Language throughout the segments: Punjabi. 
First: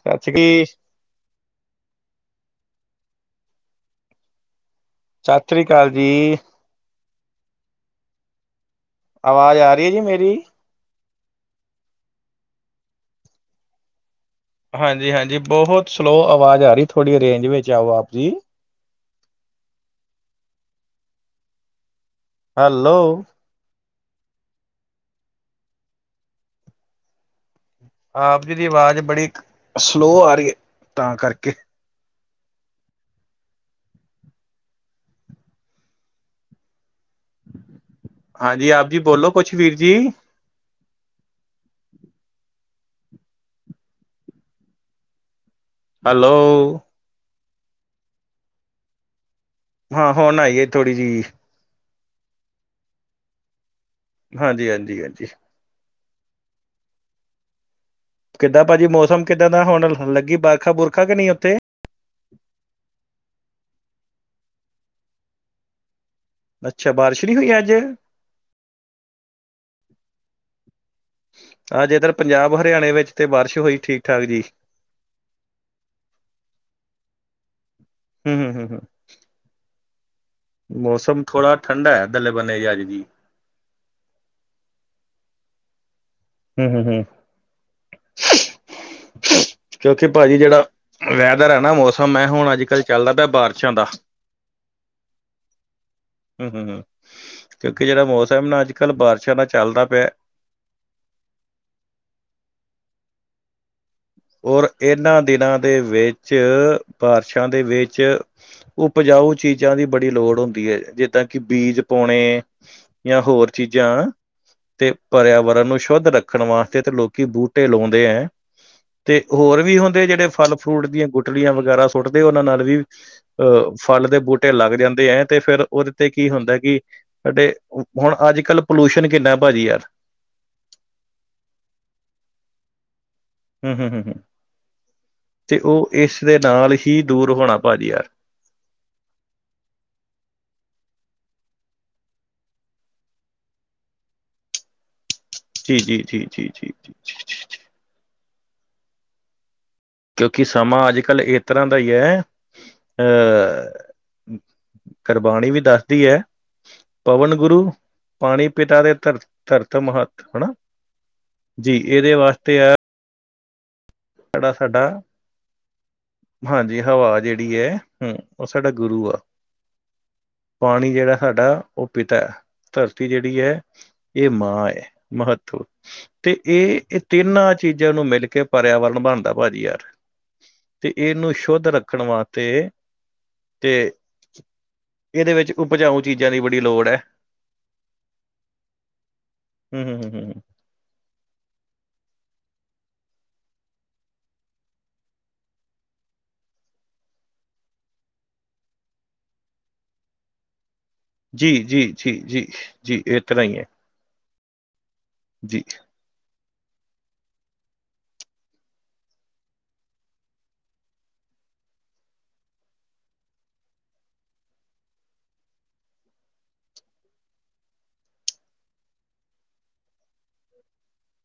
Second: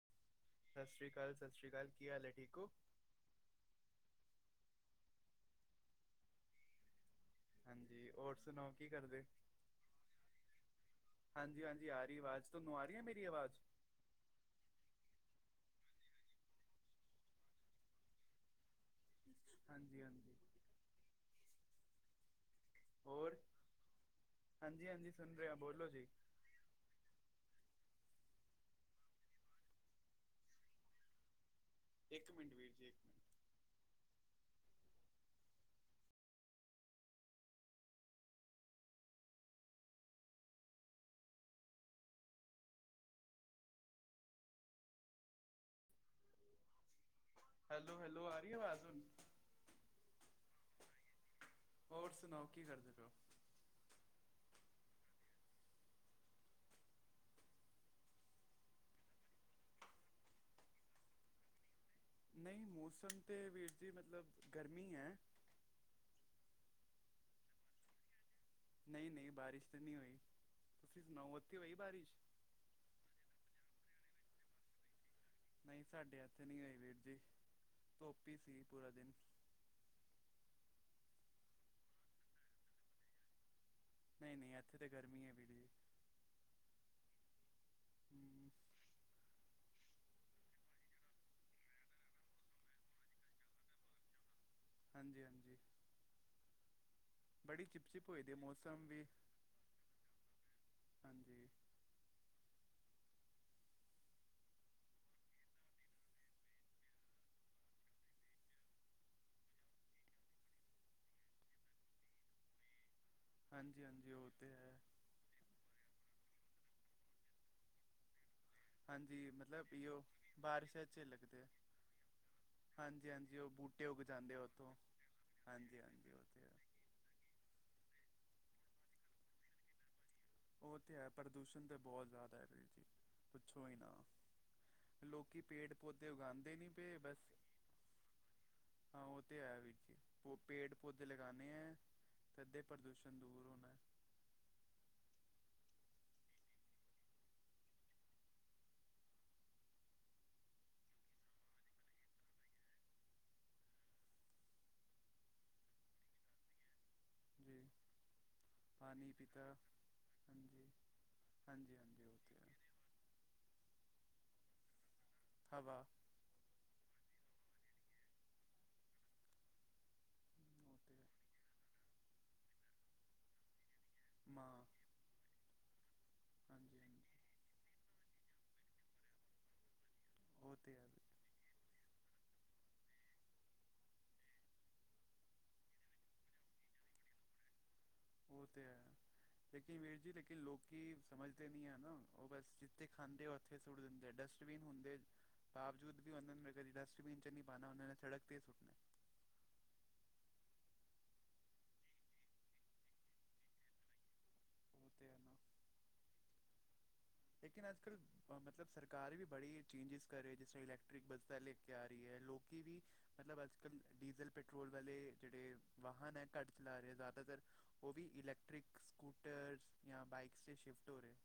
[unintelligible] ਸਤਿ ਸ੍ਰੀ ਅਕਾਲ-ਸਤਿ ਸ੍ਰੀ ਅਕਾਲ, ਕੀ ਹਾਲ ਹੈ? ਠੀਕ ਹੋ? ਸਤਿ ਸ੍ਰੀ ਅਕਾਲ ਜੀ। ਹਾਂਜੀ, ਹੋਰ ਸੁਣਾਓ? ਕੀ ਕਰਦੇ ਆਵਾਜ਼, ਆ ਰਹੀ ਹੈ ਜੀ ਮੇਰੀ? ਹਾਂਜੀ-ਹਾਂਜੀ, ਆ ਰਹੀ ਆਵਾਜ਼? ਤੁਹਾਨੂੰ ਆ ਰਹੀ ਆ ਮੇਰੀ ਆਵਾਜ਼? ਹਾਂਜੀ- ਹਾਂਜੀ, ਬਹੁਤ ਸਲੋਅ ਆਵਾਜ਼ ਆ ਰਹੀ ਹੈ। ਥੋੜ੍ਹੀ ਰੇਂਜ ਵਿੱਚ ਆਉ, ਆਪ ਜੀ। ਹਾਂਜੀ-ਹਾਂਜੀ। ਹੈਲੋ ਹੋਰ, ਹਾਂਜੀ-ਹਾਂਜੀ, ਸੁਣ ਰਿਹਾ, ਬੋਲੋ ਜੀ। ਆਪ ਜੀ ਦੀ ਆਵਾਜ਼, ਬੜੀ ਸਲੋਅ ਆ ਰਹੀ ਹੈ, ਤਾਂ ਕਰਕੇ। ਇੱਕ ਮਿੰਟ, ਵੀਰ ਜੀ। ਮਿੰਟ ਹਾਂਜੀ, ਆਪ ਜੀ ਬੋਲੋ ਕੁਝ, ਵੀਰ ਜੀ। ਹੈਲੋ। ਹੈਲੋ, ਹੈਲੋ ਆ ਰਹੀ ਹੈ ਆਵਾਜ਼ ਹੁਣ? ਹਾਂ, ਹੁਣ ਆਈ ਏ ਥੋੜ੍ਹੀ ਜਿਹੀ। ਹੋਰ ਸੁਣਾਓ, ਕੀ ਕਰਦੇ ਪਏ ਹੋ? ਹਾਂਜੀ-ਹਾਂਜੀ, ਹਾਂਜੀ। ਕਿੱਦਾਂ, ਭਾਜੀ, ਮੌਸਮ ਕਿੱਦਾਂ ਦਾ? ਹੁਣ ਲੱਗੀ ਬਰਖਾ-ਬੁਰਖਾ ਕਿ ਨਹੀਂ ਉੱਥੇ? ਨਹੀਂ, ਮੌਸਮ ਤੇ ਵੀਰ ਜੀ, ਮਤਲਬ ਗਰਮੀ ਹੈ। ਅੱਛਾ, ਬਾਰਿਸ਼ ਨਹੀਂ ਹੋਈ ਅੱਜ? ਨਹੀਂ, ਨਹੀਂ, ਬਾਰਿਸ਼ ਤੇ ਨਹੀਂ ਹੋਈ। ਤੁਸੀਂ ਸੁਣਾਓ ਉੱਥੇ ਹੋਈ ਅਜ ਇਧਰ ਬਾਰਿਸ਼ ਪੰਜਾਬ-ਹਰਿਆਣੇ ਵਿੱਚ, ਤੇ ਬਾਰਿਸ਼ ਹੋਈ ਠੀਕ-ਠਾਕ ਜੀ। ਨਹੀਂ ਸਾਡੇ ਐਥੇ ਨਹੀਂ ਹੋਏ ਵੀਰ ਜੀ ਧੁੱਪ ਹੂੰ ਈ ਹੂੰ ਸੀ ਹੂੰ ਹੂੰ ਪੂਰਾ ਦਿਨ। ਮੌਸਮ ਥੋੜਾ ਠੰਡਾ ਹੈ ਪਹਲੇ ਬੰਨੇ ਤੇ ਅੱਜ ਵੀ। ਨਹੀਂ-ਨਹੀਂ ਐਥੇ ਤਾਂ ਗਰਮੀ ਹੈ ਵੀਰ ਜੀ। ਹੂੰ ਹੂੰ ਹੂੰ ਹਮ, [unintelligible] ਕਿਉਂਕਿ ਭਾਜੀ ਜਿਹੜਾ, ਵੈਦਰ ਹੈ ਨਾ ਮੌਸਮ ਹੈ ਹੁਣ ਅੱਜ ਕੱਲ੍ਹ ਚੱਲਦਾ ਪਿਆ ਬਾਰਿਸ਼ਾਂ ਦਾ। ਹਾਂਜੀ-ਹਾਂਜੀ। ਹੂੰ ਹੂੰ ਹੂੰ ਕਿਉਂਕਿ ਜਿਹੜਾ ਚਿਪਚਿਪ ਹੋਈ ਦੀ ਹੈ ਮੌਸਮ ਨਾ ਅੱਜ ਕੱਲ੍ਹ ਵੀ ਬਾਰਿਸ਼ਾਂ ਨਾਲ ਚੱਲਦਾ ਪਿਆ ਹਾਂਜੀ। ਔਰ ਇਹਨਾਂ ਦਿਨਾਂ ਦੇ ਵਿੱਚ ਬਾਰਿਸ਼ਾਂ ਦੇ ਵਿੱਚ ਉਪਜਾਊ ਚੀਜ਼ਾਂ ਦੀ ਬੜੀ ਲੋੜ ਹੁੰਦੀ ਏ ਜਿੱਦਾਂ ਕਿ ਬੀਜ ਪਾਉਣੇ, ਯਾ ਹੋਰ ਹਾਂਜੀ ਚੀਜ਼ਾਂ ਹਾਂਜੀ ਉਹ ਹੈ ਤੇ ਪਰਿਆਵਰਨ ਨੂੰ ਸ਼ੁੱਧ ਰੱਖਣ ਵਾਸਤੇ ਤੇ ਲੋਕੀ ਬੂਟੇ ਲਾਉਂਦੇ ਹੈ। ਤੇ ਹਾਂਜੀ ਹੋਰ ਮਤਲਬ ਵੀ ਇਓ ਹੁੰਦੇ ਜਿਹੜੇ ਫਲ ਬਾਰਿਸ਼ਾਂ ਫਰੂਟ ਚ ਦੀਆਂ ਲੱਗਦੇ ਗੁਟਲੀਆਂ ਵਗ਼ੈਰਾ ਸੁੱਟਦੇ ਉਹਨਾਂ ਨਾਲ ਵੀ ਹਾਂਜੀ ਹਾਂਜੀ ਉਹ ਅਹ, ਬੂਟੇ ਉੱਗ ਫਲ ਦੇ ਜਾਂਦੇ ਬੂਟੇ ਲੱਗ ਉੱਥੋਂ ਜਾਂਦੇ ਹੈ ਤੇ ਫਿਰ ਹਾਂਜੀ ਉਹਦੇ ਤੇ ਹਾਂਜੀ ਉਹ ਕੀ ਹੈ ਹੁੰਦਾ ਕਿ, ਅਤੇ ਹੁਣ ਅੱਜ ਕੱਲ੍ਹ ਪੋਲਿਊਸ਼ਨ ਕਿੰਨਾ ਭਾਅਜੀ ਯਾਰ, ਉਹ ਤੇ ਹੈ ਪ੍ਰਦੂਸ਼ਣ ਤਾਂ ਬਹੁਤ ਜ਼ਿਆਦਾ ਹੈ ਜੀ ਪੁੱਛੋ ਹੂੰ ਹੀ ਹੂੰ ਨਾ। ਹੂੰ ਹੂੰ ਲੋਕੀ ਤੇ ਪੇੜ ਉਹ ਪੌਧੇ ਇਸ ਦੇ ਉੱਗਾਂਦੇ ਨੀ ਨਾਲ ਪਏ ਹੀ ਬਸ ਦੂਰ ਹੋਣਾ ਭਾਜੀ ਯਾਰ ਹਾਂ ਉਹ ਤੇ ਹੈ ਵੀਰ ਜੀ ਓਹ ਪੇੜ ਪੌਦੇੇ ਲਗਾਉਣੇ ਹੈ। ਫੇਰ ਤੇ ਪ੍ਰਦੂਸ਼ਣ ਦੂਰ ਹੋਣਾ। ਜੀ ਜੀ ਜੀ ਜੀ ਜੀ ਜੀ। ਕਿਉਂਕਿ ਸਮਾਂ ਅੱਜ ਕੱਲ੍ਹ ਇਸ ਤਰ੍ਹਾਂ ਦਾ ਹੀ ਹੈ। [unintelligible] ਕੁਰਬਾਣੀ ਵੀ ਦੱਸਦੀ ਹੈ। ਪਵਨ ਜੀ ਗੁਰੂ ਪਾਣੀ ਪਿਤਾ ਦੇ ਪਾਣੀ ਧਰ ਪੀਤਾ ਧਰਤ ਮਹੱਤ ਹੈਨਾ? ਹਾਂਜੀ ਜੀ ਹਾਂਜੀ ਹਾਂਜੀ ਇਹਦੇ ਉਹ ਤੇ ਵਾਸਤੇ ਹੈ ਆ [unintelligible] ਸਾਡਾ, ਹਵਾ ਹਾਂਜੀ ਹਵਾ ਜਿਹੜੀ ਹੈ। ਹਮ ਉਹ ਸਾਡਾ ਗੁਰੂ ਆ ਉਹ ਪਾਣੀ ਤੇ ਜਿਹੜਾ ਹੈ ਸਾਡਾ ਉਹ ਪਿਤਾ ਹੈ। ਧਰਤੀ ਜਿਹੜੀ ਹੈ, ਇਹ ਮਾਂ ਹੈ। ਮਹੱਤਵ ਤੇ ਇਹ ਹਾਂਜੀ ਇਹ ਹਾਂਜੀ ਤਿੰਨਾਂ ਚੀਜ਼ਾਂ ਨੂੰ ਮਿਲ ਕੇ ਪਰਿਆਵਰਨ ਬਣਦਾ ਭਾਜੀ ਯਾਰ ਉਹ ਹੈ ਤੇ ਇਹਨੂੰ ਸ਼ੁੱਧ ਰੱਖਣ ਵਾਸਤੇ ਤੇ- ਤੇ। ਇਹਦੇ ਵਿੱਚ ਉਪਜਾਊ ਚੀਜ਼ਾਂ ਦੀ ਬੜੀ ਲੋੜ ਹੈ। ਉਹ ਤੇ ਹੈ ਲੇਕਿਨ ਹੂੰ ਵੀਰ ਹੂੰ ਹੂੰ ਜੀ ਹੂੰ ਲੇਕਿਨ ਲੋਕ ਕੀ ਸਮਝਦੇ ਨੀ ਹੈ ਨਾ ਉਹ ਬਸ ਜਿੱਥੇ ਖਾਂਦੇ ਉੱਥੇ ਸੁੱਟ ਦਿੰਦੇ ਡਸਟਬਿਨ ਹੁੰਦੇ ਬਾਵਜੂਦ ਵੀ ਉਹਨਾਂ ਨੇ ਕਦੀ ਡਸਟਬਿਨ ਚ ਨਹੀਂ ਪਾਉ ਉਹਨਾਂ ਨੇ ਸੜਕ 'ਤੇ ਸੁੱਟਣਾ ਜੀ ਜੀ ਜੀ ਜੀ ਜੀ ਇਸ ਤਰ੍ਹਾਂ ਹੀ ਹੈ। [inaudible] ਜੀ। ਲੇਕਿਨ ਅੱਜ ਕੱਲ੍ਹ ਮਤਲਬ ਸਰਕਾਰ ਵੀ ਬੜੀ ਚੇਂਜਿਸ ਕਰ ਰਹੀ ਜਿਸ ਤਰਾਂ ਇਲੈਕਟ੍ਰਿਕ ਬੱਸਾਂ ਲੈ ਕੇ ਆ ਰਹੀ ਹੈ ਲੋਕੀ ਵੀ ਮਤਲਬ ਅੱਜ ਕੱਲ ਡੀਜ਼ਲ ਪੈਟਰੋਲ ਵਾਲੇ ਜਿਹੜੇ ਵਾਹਨ ਹੈ ਘੱਟ ਚਲਾ ਰਹੇ ਜ਼ਿਆਦਾਤਰ ਉਹ ਵੀ ਇਲੈਕਟ੍ਰਿਕ ਸਕੂਟਰ ਜਾਂ ਬਾਈਕਸ 'ਚ ਸ਼ਿਫਟ ਹੋ ਰਹਿਆ।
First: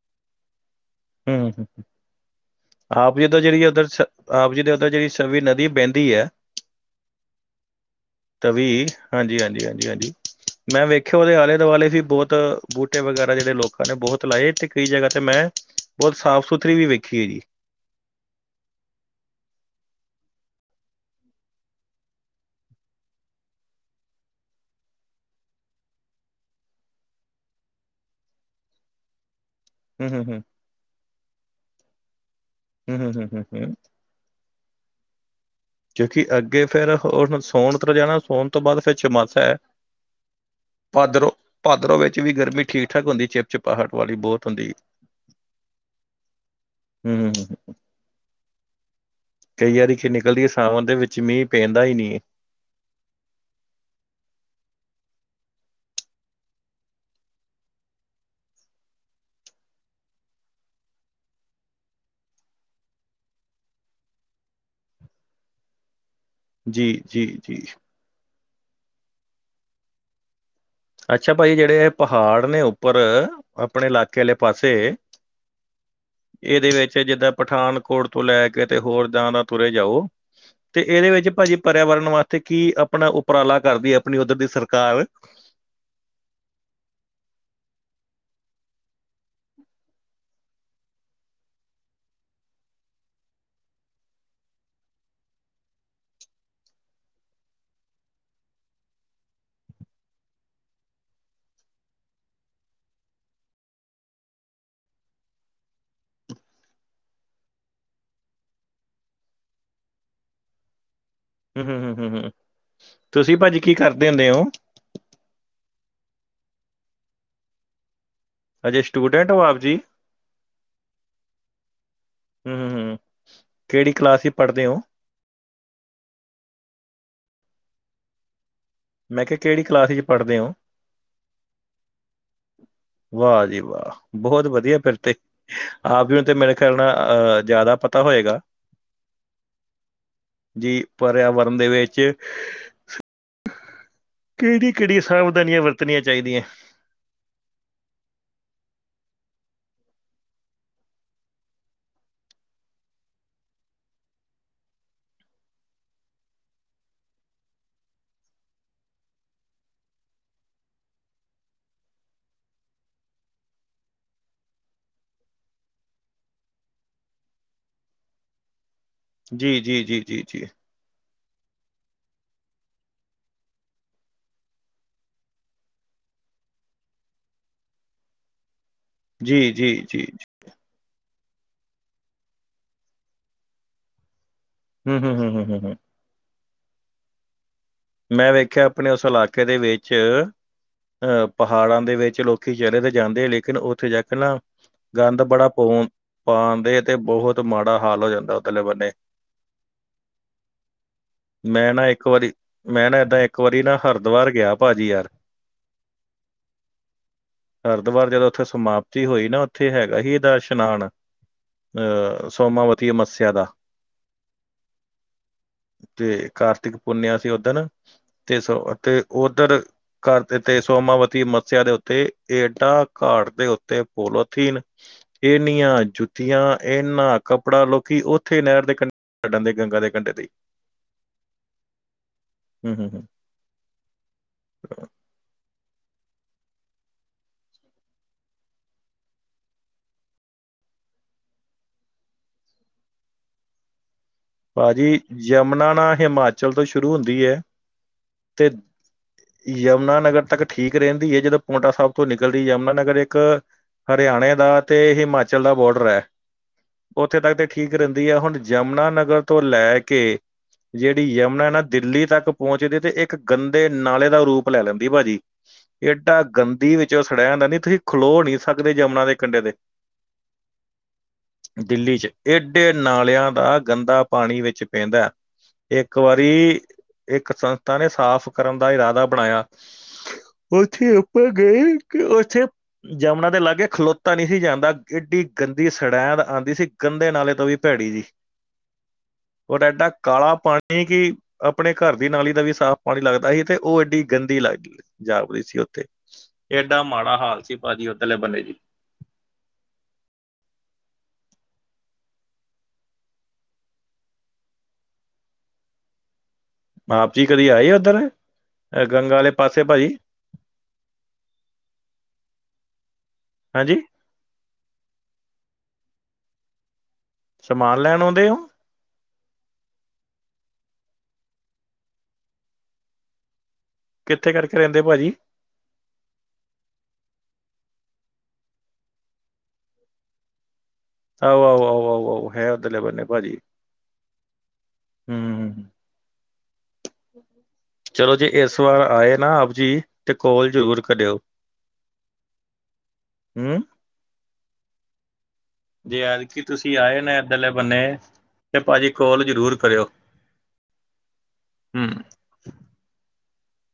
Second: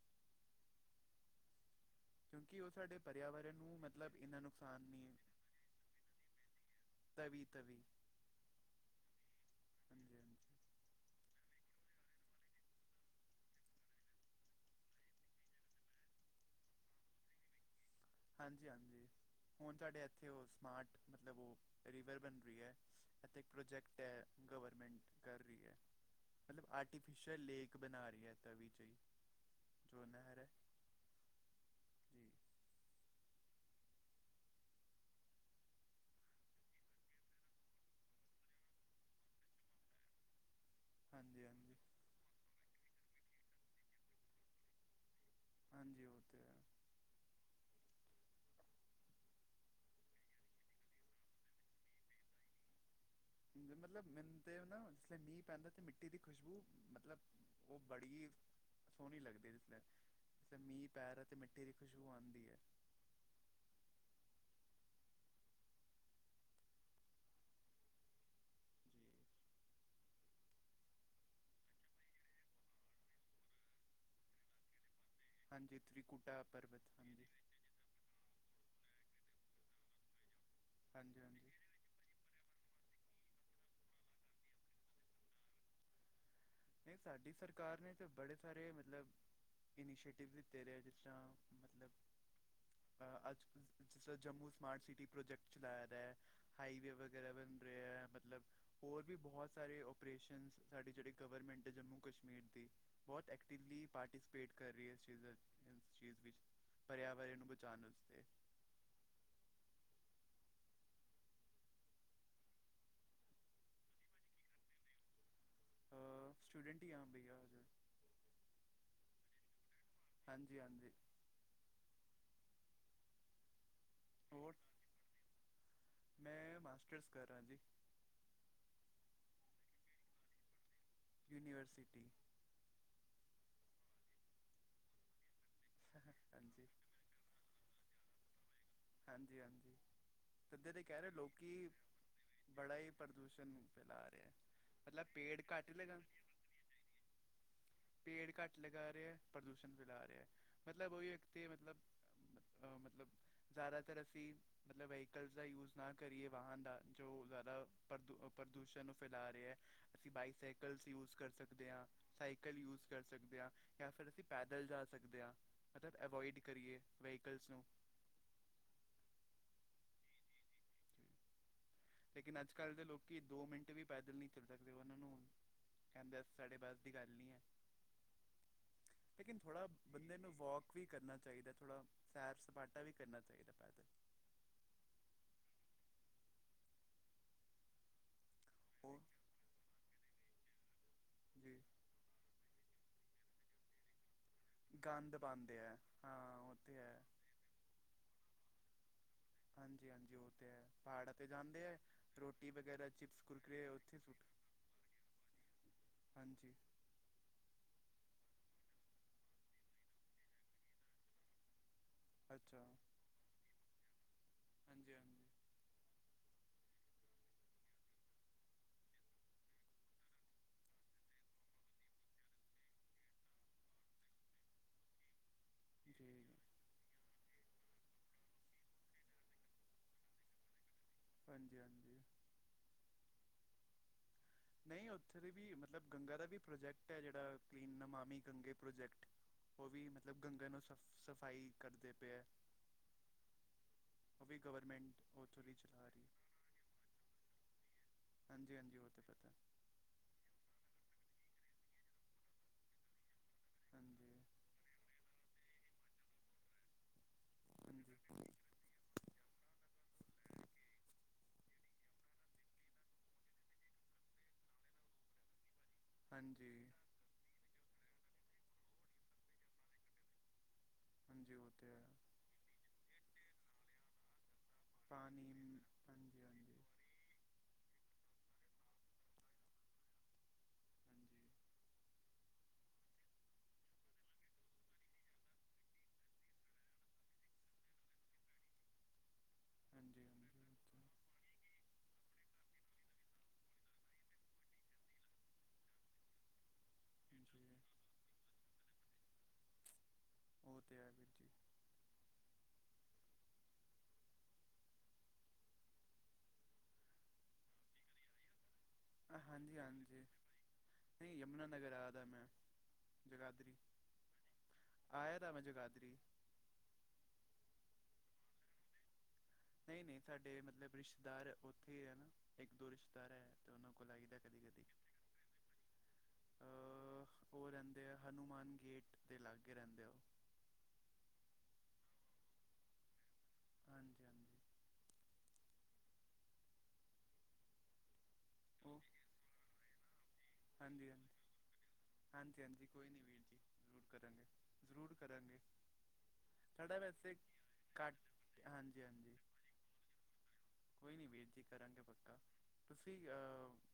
[unintelligible] ਕਿਉਂਕਿ ਉਹ ਸਾਡੇ ਆਪ ਜੀ ਦੇ ਪਰਿਆਵਰਨ ਜਿਹੜੀ ਨੂੰ ਉੱਧਰ ਮਤਲਬ ਇੰਨਾ ਆਪ ਜੀ ਦੇ ਨੁਕਸਾਨ ਉਧਰ ਜਿਹੜੀ ਨਹੀਂ ਸਵੀ ਨਦੀ ਬਹਿੰਦੀ ਹੈ। ਤਵੀ-ਤਵੀ। ਤਵੀ, ਹਾਂਜੀ ਹਾਂਜੀ ਹਾਂਜੀ ਹਾਂਜੀ। ਮੈਂ ਵੇਖਿਆ ਉਹਦੇ ਆਲੇ ਦੁਆਲੇ ਵੀ ਬਹੁਤ ਬੂਟੇ ਵਗੈਰਾ ਜਿਹੜੇ ਲੋਕਾਂ ਨੇ ਬਹੁਤ ਲਾਏ ਤੇ ਕਈ ਜਗ੍ਹਾ ਤੇ ਮੈਂ ਬਹੁਤ ਸਾਫ਼ ਸੁਥਰੀ ਵੀ ਵੇਖੀ ਹੈ ਜੀ। ਹਾਂਜੀ ਹਾਂਜੀ ਹੁਣ ਸਾਡੇ ਇੱਥੇ ਉਹ ਸਮਾਰਟ ਮਤਲਬ ਉਹ ਰੀਵਰ ਬਣ ਰਹੀ ਹੈ। ਐ ਤੇ ਇੱਕ ਪ੍ਰੋਜੈਕਟ ਹੈ, ਗਵਰਮੈਂਟ ਕਰ ਰਹੀ ਹੈ। ਮਤਲਬ ਆਰਟੀਫਿਸ਼ਅਲ ਲੇਕ ਬਣਾ ਰਹੀ ਹੈ ਤਵੀ ਜਹੀ ਹੂੰ- ਹੂੰ - ਹੂੰ- ਜੀ ਹੂੰ - ਹੂੰ - ਹੂੰ- ਹੂੰ। ਕਿਉਂਕਿ ਅੱਗੇ ਫੇਰ ਸੋਣ [unintelligible] ਜਾਣਾ ਸੋਣ ਤੋਂ ਬਾਅਦ ਫੇਰ ਚੋਮਾਸਾ ਹੈ। ਭਾਦਰੋਂ ਹਾਂਜੀ ਹਾਂਜੀ ਭਾਦਰੋਂ ਵਿੱਚ ਵੀ ਗਰਮੀ ਠੀਕ ਠਾਕ ਹੁੰਦੀ ਚਿਪਚਿਪਾਹਟ ਵਾਲੀ ਬਹੁਤ ਹੁੰਦੀ। ਹਾਂਜੀ ਉਹ ਤੇ ਹੈ। ਹੂੰ ਕਈ ਵਾਰੀ [unintelligible] ਨਿਕਲਦੀ ਹਾਂ ਓਹੰਦੇ ਵਿੱਚ ਮੀਂਹ ਪੈਂਦਾ ਹੀ ਨਹੀਂ। ਮਤਲਬ ਮੈਨੂੰ ਤੇ ਨਾ ਜਿਸ ਲੇ ਮੀਂਹ ਪੈਂਦਾ ਸੀ ਮਿੱਟੀ ਦੀ ਖੁਸ਼ਬੂ ਮਤਲਬ ਉਹ ਬੜੀ ਸੋਹਣੀ ਲੱਗਦੀ ਜਿਸ ਅਤੇ ਮੀਂਹ ਪੈ ਰਹਿਆ ਤੇ ਮਿੱਠੇ ਦੀ ਖੁਸ਼ਬੂ ਆਉਂਦੀ ਏ। ਜੀ ਜੀ ਜੀ। ਜੀ ਅੱਛਾ। ਭਾਜੀ ਜਿਹੜੇ ਪਹਾੜ ਨੇ ਉੱਪਰ, ਆਪਣੇ ਇਲਾਕੇ ਵਾਲਲੇ ਪਾਸੇ ਹਾਂਜੀ ਤ੍ਰਿਕੁਟਾ ਇਹਦੇ ਪਰਬਤ ਵਿੱਚ ਹਾਂਜੀ। ਜਿੱਦਾਂ ਪਠਾਨਕੋਟ ਤੋਂ ਲੈ ਕੇ ਤੇ ਹੋਰਦ ਦਾ ਤੁਰੇ ਜਾਓ ਤੇ ਇਹਦੇ ਹਾਂਜੀ ਵਿੱਚ ਭਾਜੀ। ਹਾਂਜੀ ਪਰਿਆਵਰਨ ਵਾਸਤੇ ਕੀ ਆਪਣਾ ਉਪਰਾਲਾ ਕਰਦੀ ਹੈ, ਆਪਣੀ ਉੱਧਰ ਦੀ ਸਰਕਾਰ।? ਨਹੀਂ ਸਾਡੀ ਸਰਕਾਰ ਨੇ ਤੇ ਬੜੇ ਸਾਰੇ ਮਤਲਬ ਇਨੀਸ਼ੀਏਟਿਵ ਦੇ ਰਹੇ ਜਿਸ ਤਰ੍ਹਾਂ। ਮਤਲਬ ਅਹ ਅੱਜ ਕੁ ਜਿਵੇ ਜੰਮੂ ਸਮਾਰਟ ਸਿਟੀ ਪ੍ਰੋਜੈਕਟ ਚਲਾਏ ਪੇਏ। ਹਾਈਵੇ ਵਗੈਰਾ ਬਣ ਰਿਹਾ ਹੈ। ਮਤਲਬ ਹੋਰ ਵੀ ਬਹੁਤ ਸਾਰੇ ਓਪਰੇਸ਼ਨ ਸਾਡੇ ਜਿਹੜੇ ਗਵਰਮੈਂਟ ਜੰਮੂ ਕਸ਼ਮੀਰ ਦੀ, ਬਹੁਤ ਐਕਟਿਵਲੀ ਪਾਰਟੀਸਪੇਟ ਕਰ ਰਹੀ ਹੈ ਇਸ ਚੀਜ਼ ਇਸ ਚੀਜ਼ ਵਿੱਚ ਪਰਿਆਵਰਨ ਨੂੰ ਬਚਾਉਣ ਵਾਸਤੇ। ਹੂੰ ਹੂੰ ਹੂੰ ਹੂੰ। ਤੁਸੀਂ ਭਾਜੀ ਕੀ ਕਰਦੇ ਹੁੰਦੇ ਹੋ? ਸਟੂਡੈਂਟ ਹੀ ਹ ਭਈਆ ਹਾਜੇ। ਹਜੇ ਸਟੂਡੈਂਟ ਹੋ ਆਪ ਜੀ ਹਾਂਜੀ ਹਾਂਜੀ। ਹੂੰ ਹੂੰ, ਕਿਹੜੀ ਕਲਾਸ ਹੀ ਹੋਰ ਪੜ੍ਹਦੇ ਓ? ਮੈਂ ਮਾਸਟਰਸ ਕਰ ਰਿਹਾ ਜੀ। ਮੈਂ ਕਿਹਾ ਕਿਹੜੀ ਕਲਾਸ ਵਿੱਚ ਪੜ੍ਹਦੇ ਓ। ਯੂਨੀਵਰਸਿਟੀ ਵਾਹ ਜੀ ਵਾਹ ਬਹੁਤ ਵਧੀਆ ਫਿਰ ਤੇ, ਆਪ ਜੀ ਨੂੰ ਤੇ ਮੇਰੇ ਹਾਂਜੀ ਖਿਆਲ ਨਾਲ ਅਹ ਜ਼ਿਆਦਾ ਪਤਾ ਹੋਏਗਾ। ਹਾਂਜੀ ਹਾਂਜੀ। ਤੱਧੇ ਤੇ ਜੀ ਕਹਿ ਰਹੇ ਪਰਿਆਵਰਨ ਲੋਕੀ ਦੇ ਵਿੱਚ ਬੜਾ ਹੀ ਪ੍ਰਦੂਸ਼ਣ ਨੂੰ ਫੈਲਾ ਰਿਹਾ। ਕਿਹੜੀ-ਕਿਹੜੀ ਮਤਲਬ ਪੇੜ ਸਾਵਧਾਨੀਆਂ ਘੱਟ ਲੱਗਾ ਵਰਤਣੀਆਂ ਚਾਹੀਦੀਆਂ। ਪੇੜ ਘੱਟ ਲਗਾ ਰਿਹਾ ਹੈ। ਪ੍ਰਦੂਸ਼ਣ ਫੈਲਾ ਰਿਹਾ, ਮਤਲਬ ਉਹੀ ਵਿਅਕਤੀ ਮਤਲਬ ਅਹ ਮਤਲਬ ਜ਼ਿਆਦਾਤਰ ਅਸੀਂ ਮਤਲਬ ਵਹੀਕਲ ਦਾ ਯੂਜ ਨਾ ਕਰੀਏ ਵਾਹਨ ਦਾ। ਜੋ ਜ਼ਿਆਦਾੂ ਪ੍ਰਦੂਸ਼ਣ ਨੂੰ ਫੈਲਾ ਰਿਹਾ ਹੈ। ਅਸੀਂ ਬਾਈਸਾਈਕਲਸ ਯੂਜ ਕਰ ਸਕਦੇ ਹਾਂ। ਸਾਈਕਲ ਯੂਜ ਕਰ ਸਕਦੇ ਹਾਂ। ਜਾਂ ਫਿਰ ਅਸੀਂ ਪੈਦਲ ਜਾ ਸਕਦੇ ਹਾਂ। ਮਤਲਬ ਅਵੋਇਡ ਕਰੀਏ ਵਹੀਕਲਸ ਨੂੰ। ਜੀ ਜੀ ਜੀ ਜੀ ਜੀ। ਲੇਕਿਨ ਅੱਜ ਕੱਲ੍ਹ ਦੇ ਲੋਕੀ ਦੋ ਮਿੰਟ ਵੀ ਪੈਦਲ ਨਹੀਂ ਚੱਲ ਸਕਦੇ। ਉਹਨਾਂ ਨੂੰ ਕਹਿੰਦੇ ਸਾਡੇ ਬੱਸ ਦੀ ਗੱਲ ਨਹੀਂ ਹੈ। ਲੇਕਿਨ ਜੀ ਥੋੜ੍ਹਾ ਜੀ ਜੀ ਬੰਦੇ ਜੀ। ਨੂੰ ਵੋਕ ਵੱਕ ਵੀ ਕਰਨਾ ਚਾਹੀਦਾ। ਥੋੜ੍ਹਾ ਸੈਰ -ਸਪਾਟਾ ਵੀ ਕਰਨਾ ਚਾਹੀਦਾ ਪੈਦਲ। ਹੂੰ ਹੂੰ ਹੂੰ ਹੂੰ ਹੂੰ ਮੈਂ ਵੇਖਿਆ ਆਪਣੇ ਉਹ ਉਸ ਇਲਾਕੇ ਦੇ ਵਿੱਚ, ਅਹ ਜੀ ਪਹਾੜਾਂ ਦੇ ਵਿੱਚ ਲੋਕ ਲੋਕੀ ਚੱਲੇ ਤੇ ਜਾਂਦੇ ਆ। ਲੇਕਿਨ ਉੱਥੇ ਜਾ ਕੇ ਨਾ ਗੰਦ ਬੜਾ ਪਾਉਂਦੇ ਪ ਹੈ ਹਾਂ ਉਹ ਪਾਉਂਦੇ ਤੇ ਹੈ ਬਹੁਤ ਮਾੜਾ ਹਾਲ ਹੋ ਜਾਂਦਾ ਉਥਲੇ ਬੰਨੇ ਹਾਂਜੀ ਹਾਂਜੀ ਉਹ ਤੇ ਹੈ ਪਹਾੜਾਂ ਤੇ ਜਾਂਦੇ ਮੈਂ ਹੈ ਨਾ ਇੱਕ ਫਿਰ ਵਾਰੀ ਮੈਂ ਨਾ ਏਦਾਂ ਇੱਕ ਵਾਰੀ ਨਾ ਹਰਿਦੁਵਾਰ ਗਿਆ ਭਾਜੀ ਯਾਰ ਹਾਂਜੀ ਹਰਿਦੁਵਾਰ ਜਦੋਂ ਉੱਥੇ ਸਮਾਪਤੀ ਹੋਈ ਨਾ। ਉੱਥੇ ਹੈਗਾ ਹੀ ਇਹਦਾ ਇਸ਼ਨਾਨ ਅਹ, ਅੱਛਾ ਸੋਮਾਵਤੀ ਮੱਸਿਆ ਦਾ! ਹਾਂਜੀ, ਹਾਂਜੀ। ਤੇ ਕਾਰਤਿਕ ਪੁੰਨਿਆ ਸੀ ਉੱਧਨ, ਤੇ ਸਨ ਉੱਧਰ ਘਾਟ 'ਤੇ ਸੋਮਾਵਤੀ ਮੱਸਿਆ ਦੇ ਉੱਤੇ, ਏਨਾ ਘਾਟ ਦੇ ਉੱਤੇ ਪੋਲੋਥੀਨ! ਇਹ ਨਿਆ ਜੀ ਜੁੱਤੀਆਂ ਇੰਨਾ ਕੱਪੜਾ ਲੋਕੀ ਉੱਥੇ ਨਹਿਰ ਦੇ ਕੰਢੇ ਛੱਡਣਦੇ, ਗੰਗਾ ਦੇ ਕੰਢੇ ਤੇ। ਹਾਂਜੀ, ਹਾਂਜੀ। ਹਮ ਹਮ ਨਹੀਂ, ਉੱਥੇ ਦੀ ਵੀ ਮਤਲਬ ਗੰਗਾ ਦਾ ਵੀ ਪ੍ਰਾਜੈਕਟ ਹੈ, ਜਿਹੜਾ ਨਮਾਮੀ ਗੰਗੇ ਪ੍ਰੋਜੈਕਟ। ਉਹ ਵੀ ਮਤਲਬ ਗੰਗਾ ਨੂੰ ਸਫਾਈ ਕਰਦੇ ਪਏ ਹੈ। [inaudible] ਉਹ ਵੀ ਗਵਰਮੈਂਟ ਭਾਜੀ, ਉੱਥੋਂ ਦੀ ਯਮੁਨਾ ਚਲਾ ਨਾ ਰਹੀ ਹੈ ਹਿਮਾਚਲ ਤੋਂ ਸ਼ੁਰੂ ਹੁੰਦੀ ਹੈ। ਤੇ ਹਾਂਜੀ, ਹਾਂਜੀ, ਉਹ ਤਾਂ ਪਤਾ। ਯਮੁਨਾ ਨਗਰ ਤੱਕ ਠੀਕ ਰਹਿੰਦੀ ਹੈ। ਜਦੋਂ ਪੋਂਟਾ ਸਾਹਿਬ ਤੋਂ ਨਿਕਲਦੀ, ਯਮੁਨਾ ਨਗਰ ਇੱਕ ਹਾਂਜੀ ਹਰਿਆਣੇ ਦਾ ਤੇ ਹਿਮਾਚਲ ਦਾ ਬਾਰਡਰ ਹੈ, ਉੱਥੇ ਤੱਕ ਤੇ ਠੀਕ ਹਾਂਜੀ ਰਹਿੰਦੀ ਹੈ ਹੁਣ। ਯਮੁਨਾ ਨਗਰ ਤੋਂ ਲੈ ਕੇ ਜਿਹੜੀ ਯਮੁਨਾ ਨਾ ਦਿੱਲੀ ਤੱਕ ਪਹੁੰਚਦੀ, ਤੇ ਇੱਕ ਗੰਦੇ ਨਾਲੇ ਦਾ ਰੂਪ ਲੈ ਲੈਂਦੀ ਭਾਜੀ ਏਡਾ ਹਾਂਜੀ ਗੰਦੀ ਵਿੱਚੋਂ ਸੜਿਆ ਜਾਂਦਾ, ਨਹੀਂ ਤੁਸੀਂ ਖਲੋ ਨਹੀਂ ਸਕਦੇ ਜਮੁਨਾ ਦੇ ਕੰਢੇ ਤੇ ਹਾਂਜੀ ਉਹ ਤੇ ਹੈ ਦਿੱਲੀ ਚ ਏਡੇ ਨਾਲਿਆਂ ਦਾ ਗੰਦਾ ਪਾਣੀ ਆਉਂਦਾ ਵਿੱਚ। ਪੈਂਦਾ ਪਾਣੀ ਇੱਕ ਹਾਂਜੀ ਹਾਂਜੀ ਵਾਰੀ ਇੱਕ ਸੰਸਥਾ ਨੇ ਸਾਫ਼ ਕਰਨ ਦਾ ਇਰਾਦਾ ਬਣਾਇਆ ਉੱਥੇ ਆਪਾ ਹਾਂਜੀ ਗਏ ਆ ਜੰਮਣਾ ਦੇ ਲਾਗੇ ਖਲੋਤਾ ਨਹੀਂ ਸੀ ਜਾਂਦਾ। ਏਡੀ ਗੰਦੀ ਸੜੈਂਦ ਆਉਂਦੀ ਸੀ, ਗੰਦੇ ਨਾਲੇ ਤੋਂ ਵੀ ਭੈੜੀ ਜਿਹੀ ਉਹਾ ਏਡਾ ਕਾਲਾ ਹਾਂਜੀ ਪਾਣੀ ਨਹੀਂ, ਕਿ ਆਪਣੇ ਘਰ ਦੀ ਨਾਲੀ ਦਾ ਵੀ ਸਾਫ਼ ਪਾਣੀ ਲੱਗਦਾ ਸੀ, ਤੇ ਉਹ ਏਡੀ ਗੰਦੀ ਲੱਗ ਗਈ। ਜਾਪਦੀ ਸੀ ਉੱਥੇ ਏਡਾ ਮਾੜਾ ਹਾਂਜੀ ਉਹ ਹਾਲ ਤੇ ਸੀ, ਜੀ ਭਾਜੀ। ਉਹੋਧਰਲੇ ਬੰਨੇ, ਜੀ। ਉਹ ਤਾਂ ਹੈ ਵੀ, ਜੀ। ਆਪ ਜੀ ਕਦੇ ਆਏ ਆ ਉੱਧਰ? ਗੰਗਾ ਵਾਲੇ ਹਾਂਜੀ, ਪਾਸੇ ਭਾਜੀ ਹਾਂਜੀ! ਨਹੀਂ, ਯਮੁਨਾਨਗਰ ਆਂ। ਮੈਂ ਜਗਾਧਰੀ। ਹਾਂਜੀ ਆਇਆ ਤਾਂ ਮੈਂ ਜਗਾਧਰੀ ਸਮਾਨ ਲੈਣ ਆਉਂਦੇ ਹੋ? ਨਹੀਂ, ਨਹੀਂ। ਸਾਡੇ ਮਤਲਬ ਰਿਸ਼ਤੇਦਾਰ ਉੱਥੇ ਹੀ ਹੈ ਨਾ ਇੱਕ-ਦੋ ਰਿਸ਼ਤੇਦਾਰ ਹੈ। ਉਹਨੂੰ ਕਿੱਥੇ ਕਰਕੇ ਰਹਿੰਦੇ, ਭਾਜੀ? ਅ, ਉਹ ਰਹਿੰਦੇ ਆ। ਹਨੂੰਮਾਨ ਗੇਟ ਦੇ ਲਾਗੇ ਰਹਿੰਦੇ ਆ, ਉਹ। ਆਓ, ਆਓ, ਆਓ, ਆਓ, ਆਓ! ਹੈ ਉਹਦੇ ਨਾਲ ਬੰਦੇ, ਭਾਜੀ। ਹਾਂਜੀ, ਹਾਂਜੀ। ਹਮ। ਚਲੋ, ਜੇ ਇਸ ਵਾਰ ਉਹ ਆਏ ਨਾ, ਆਪ ਜੀ। ਤੇ ਕੋਲ ਜ਼ਰੂਰ ਹਾਂਜੀ, ਕਰਿਓ ਹਾਂਜੀ, ਹਾਂਜੀ, ਹਾਂਜੀ! ਕੋਈ ਨਹੀਂ, ਵੀਰ ਜੀ। ਹੂੰ ਜ਼ਰੂਰ। ਕਰਾਂਗੇ, ਜ਼ਰੂਰ ਕਰਾਂਗੇ। ਜੇ ਐਦਕੀ ਤੁਸੀਂ ਸਾਡਾ ਆਏ ਵੈਸੇ ਨੇ ਇੱਧਰਲੇ ਘੱਟ ਬੰਨੇ, ਤੇ ਹਾਂਜੀ ਭਾਜੀ ਹਾਂਜੀ ਕੋਲ ਜ਼ਰੂਰ ਕਰਿਓ ਕੋਈ ਨਹੀਂ, ਵੀਰ ਜੀ। ਕਰਾਂਗੇ, ਹੂੰ ਪੱਕਾ ਤੁਸੀਂ।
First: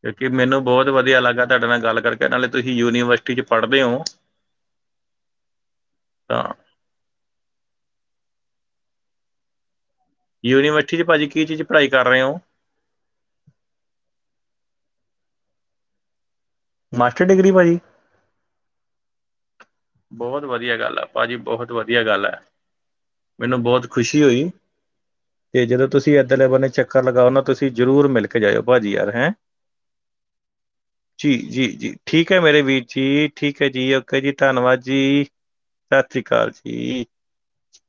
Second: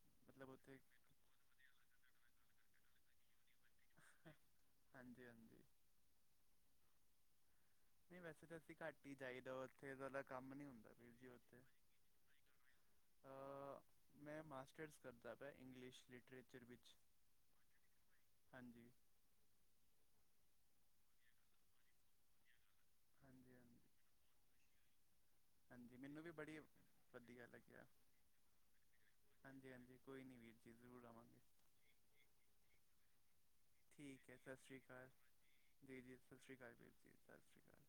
ਕਿਉਂਕਿ ਮਤਲਬ ਮੈਨੂੰ ਉੱਥੇ ਬਹੁਤ ਵਧੀਆ ਲੱਗਾ ਤੁਹਾਡੇ ਨਾਲ ਗੱਲ ਕਰਕੇ, ਨਾਲੇ ਤੁਸੀਂ ਯੂਨੀਵਰਸਿਟੀ 'ਚ ਪੜ੍ਹਦੇ ਹੋ। ਹਾਂਜੀ, ਹਾਂਜੀ। ਤਾਂ ਨਹੀਂ, ਵੈਸੇ ਤਾਂ ਤੁਸੀਂ ਘੱਟ ਹੀ ਜਾਈਦਾ ਉੱਥੇ ਕੰਮ ਨੀ ਹੁੰਦਾ, ਯੂਨੀਵਰਸਿਟੀ 'ਚ ਵੀਰ ਭਾਜੀ ਜੀ, ਕੀ ਚੀਜ਼ ਉੱਥੇ। ਪੜ੍ਹਾਈ ਕਰ ਰਹੇ ਹੋ ਮੈਂ ਮਾਸਟਰਸ ਕਰਦਾ ਪਿਆ ਇੰਗਲਿਸ਼ ਲਿਟਰੇਚਰ ਵਿੱਚ। ਮਾਸਟਰ ਡਿਗਰੀ ਭਾਜੀ ਹਾਂਜੀ। ਬਹੁਤ ਵਧੀਆ ਗੱਲ ਹੈ ਭਾਜੀ। ਬਹੁਤ ਵਧੀਆ ਗੱਲ ਹੈ। ਹਾਂਜੀ ਮੈਨੂੰ ਹਾਂਜੀ ਬਹੁਤ ਖ਼ੁਸ਼ੀ ਹੋਈ ਤੇ ਜਦੋਂ ਹਾਂਜੀ ਤੁਸੀਂ ਮੈਨੂੰ ਵੀ ਏਦਰਲੇ ਬੜੀ ਬੰਨੇ ਚੱਕਰ ਲਗਾਓ ਨਾ। ਵਧੀਆ ਤੁਸੀਂ ਲੱਗਿਆ ਜ਼ਰੂਰ ਮਿਲ ਕੇ ਜਾਇਓ ਭਾਜੀ ਯਾਰ ਹੈਂ। ਹਾਂਜੀ ਹਾਂਜੀ ਕੋਈ ਨਹੀਂ ਵੀਰ ਜੀ ਜ਼ਰੂਰ ਜੀ ਆਵਾਂਗੇ ਜੀ ਜੀ ਠੀਕ ਹੈ। ਮੇਰੇ ਵੀਰ ਜੀ ਠੀਕ ਹੈ ਜੀ। ਓਕੇ ਠੀਕ ਜੀ ਹੈ ਸਤਿ ਸ਼੍ਰੀ ਧੰਨਵਾਦ। ਅਕਾਲ ਜੀ ਜੀ ਸਤਿ ਜੀ ਸ੍ਰੀ ਸਤਿ ਅਕਾਲ ਸ਼੍ਰੀ ਵੀਰ ਜੀ। ਸਤਿ ਸ਼੍ਰੀ ਅਕਾਲ